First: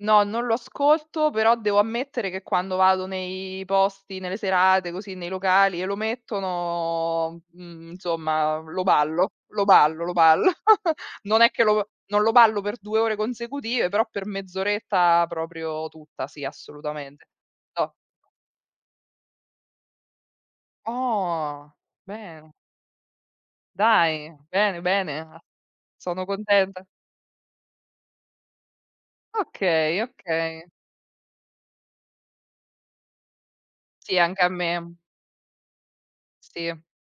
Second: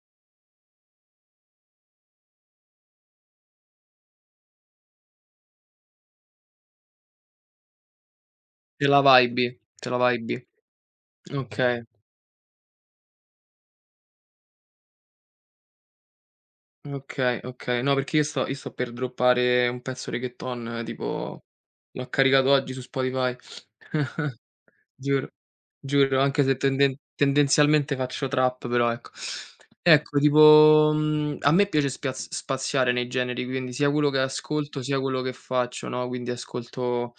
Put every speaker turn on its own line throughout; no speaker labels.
No, non lo ascolto però devo ammettere che quando vado nei posti, nelle serate così nei locali e lo mettono, mhmm, insomma lo
Te la
ballo
wibi.
lo
Te la
ballo lo
wibi.
ballo. Non è che
Okay.
lo non lo ballo per 2 ore consecutive, però per mezz'oretta proprio tutta, sì assolutamente.
Okay, okay.
Toh.
No, perché io sto io sto per droppare un pezzo reggaeton tipo
Oh,
l'ho caricato
bene.
oggi su Spotify.
Dai, bene, bene,
Giuro
ah.
giuro
Sono
anche se
contenta.
tenden tendenzialmente faccio trap, però ecco
Okay,
ecco
okay.
tipo, mhmm, a me piace spiaz spaziare nei generi, quindi sia quello
Sì,
che
anche a
ascolto
me.
sia quello che faccio, no, quindi
Sì.
ascolto,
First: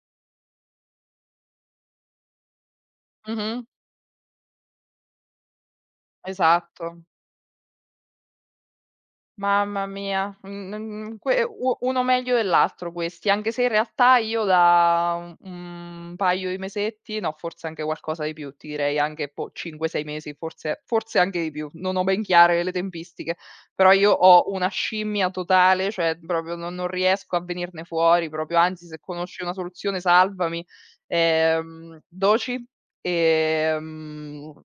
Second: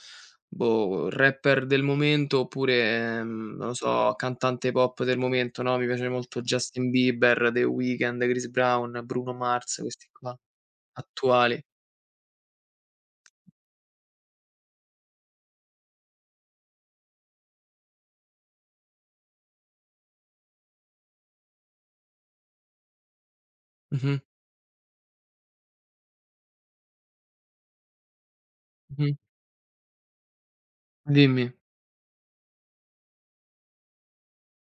boh, rapper del momento oppure, ehm,
Mh-mh.
non lo so, cantante pop del momento, no: mi piace molto Justin
Esatto.
Bieber, The Weekend, Chris Brown, Bruno Mars,
Mamma
questi
mia,
qua
un n n n que
attuali.
u uno meglio dell'altro questi, anche se in realtà io da, uhm, 1 paio di mesetti no, forse anche qualcosa di più, ti direi anche poh 5-6 mesi forse forse anche di più, non ho ben chiare le tempistiche; però io
Mh-mh.
ho una scimmia totale, cioè proprio non non riesco a venirne fuori proprio, anzi se
Mh-mh.
conosci una soluzione salvami.
Dimmi.
Ehm, Doechii, ehm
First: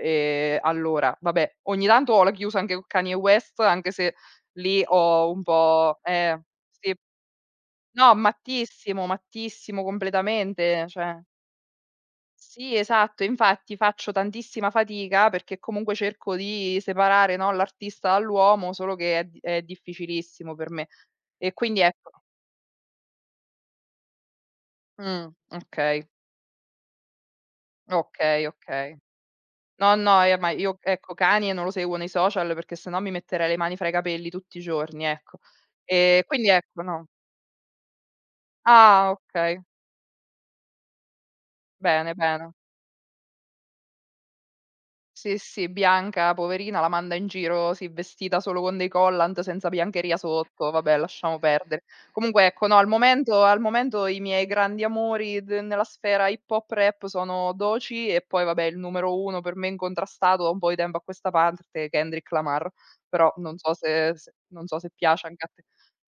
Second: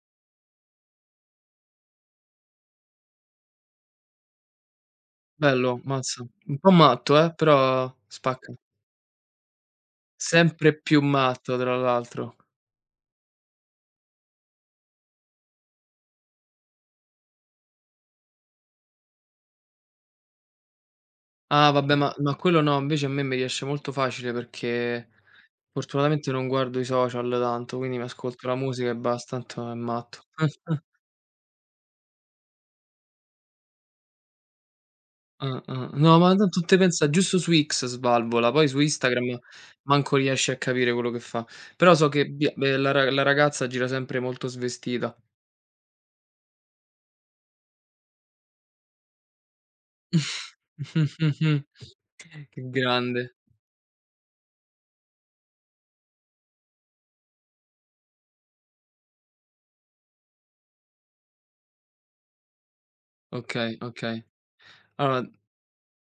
ehm, allora, vabbè ogni tanto ho la chiusa anche con Kanye West anche se lì ho un
Bello,
po'
mazza.
ehm
Un po'
sì.
matto eh, però
No,
spacca.
mattissimo, mattissimo
Sempre
completamente,
più
cioè.
matto tra l'altro.
Sì, esatto, infatti faccio tantissima fatica perché comunque cerco di separare, no, l'artista dall'uomo solo che è d è difficilissimo per me. E
Ah
quindi
vabbè, ma
ecco.
ma quello no, invece a me me riesce molto facile perché
Mh, okay.
fortunatamente non guardo i social tanto, quindi mi
Okay,
ascolto la musica e
okay.
basta, tanto è
No,
matto.
no, e ma io, ecco, Kanye non lo seguo nei social perché se no mi metterei le mani fra i capelli tutti i giorni, ecco.
Ah-ah no,
Ehm,
ma
quindi
tanto te
ecco, no.
pensa giusto su X svalvola, poi su
Ah
Instagram
okay.
manco riesci a capire quello che fa. Però so
Bene,
che
bene.
Bia ehm, la ra la ragazza gira sempre molto svestita.
Sì, sì Bianca poverina la manda in giro sì, vestita solo con dei collant senza biancheria sotto, vabbè lasciamo perdere. Comunque
Che che
ecco no, al
grande.
momento al momento i miei grandi amori d nella sfera hip hop rap sono Doechii e poi vabbè il numero uno, per me incontrastato da un po' di tempo a questa parte, Kendrick Lamar, però non so
Okay,
se
okay.
s non so se
Allora
piace anche a te.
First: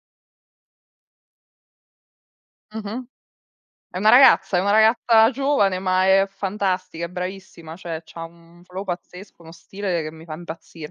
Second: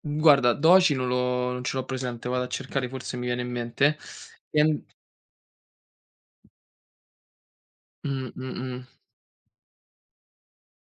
guarda, Doechii non lo non ce l'ho presente, vado a cercare,
Mh-mh.
forse mi viene in mente.
È una ragazza è una
Ehm
ragazza giovane ma è fantastica, è bravissima, cioè c'ha
Mh,
un flow
mh-mh.
pazzesco, uno stile che mi fa impazzir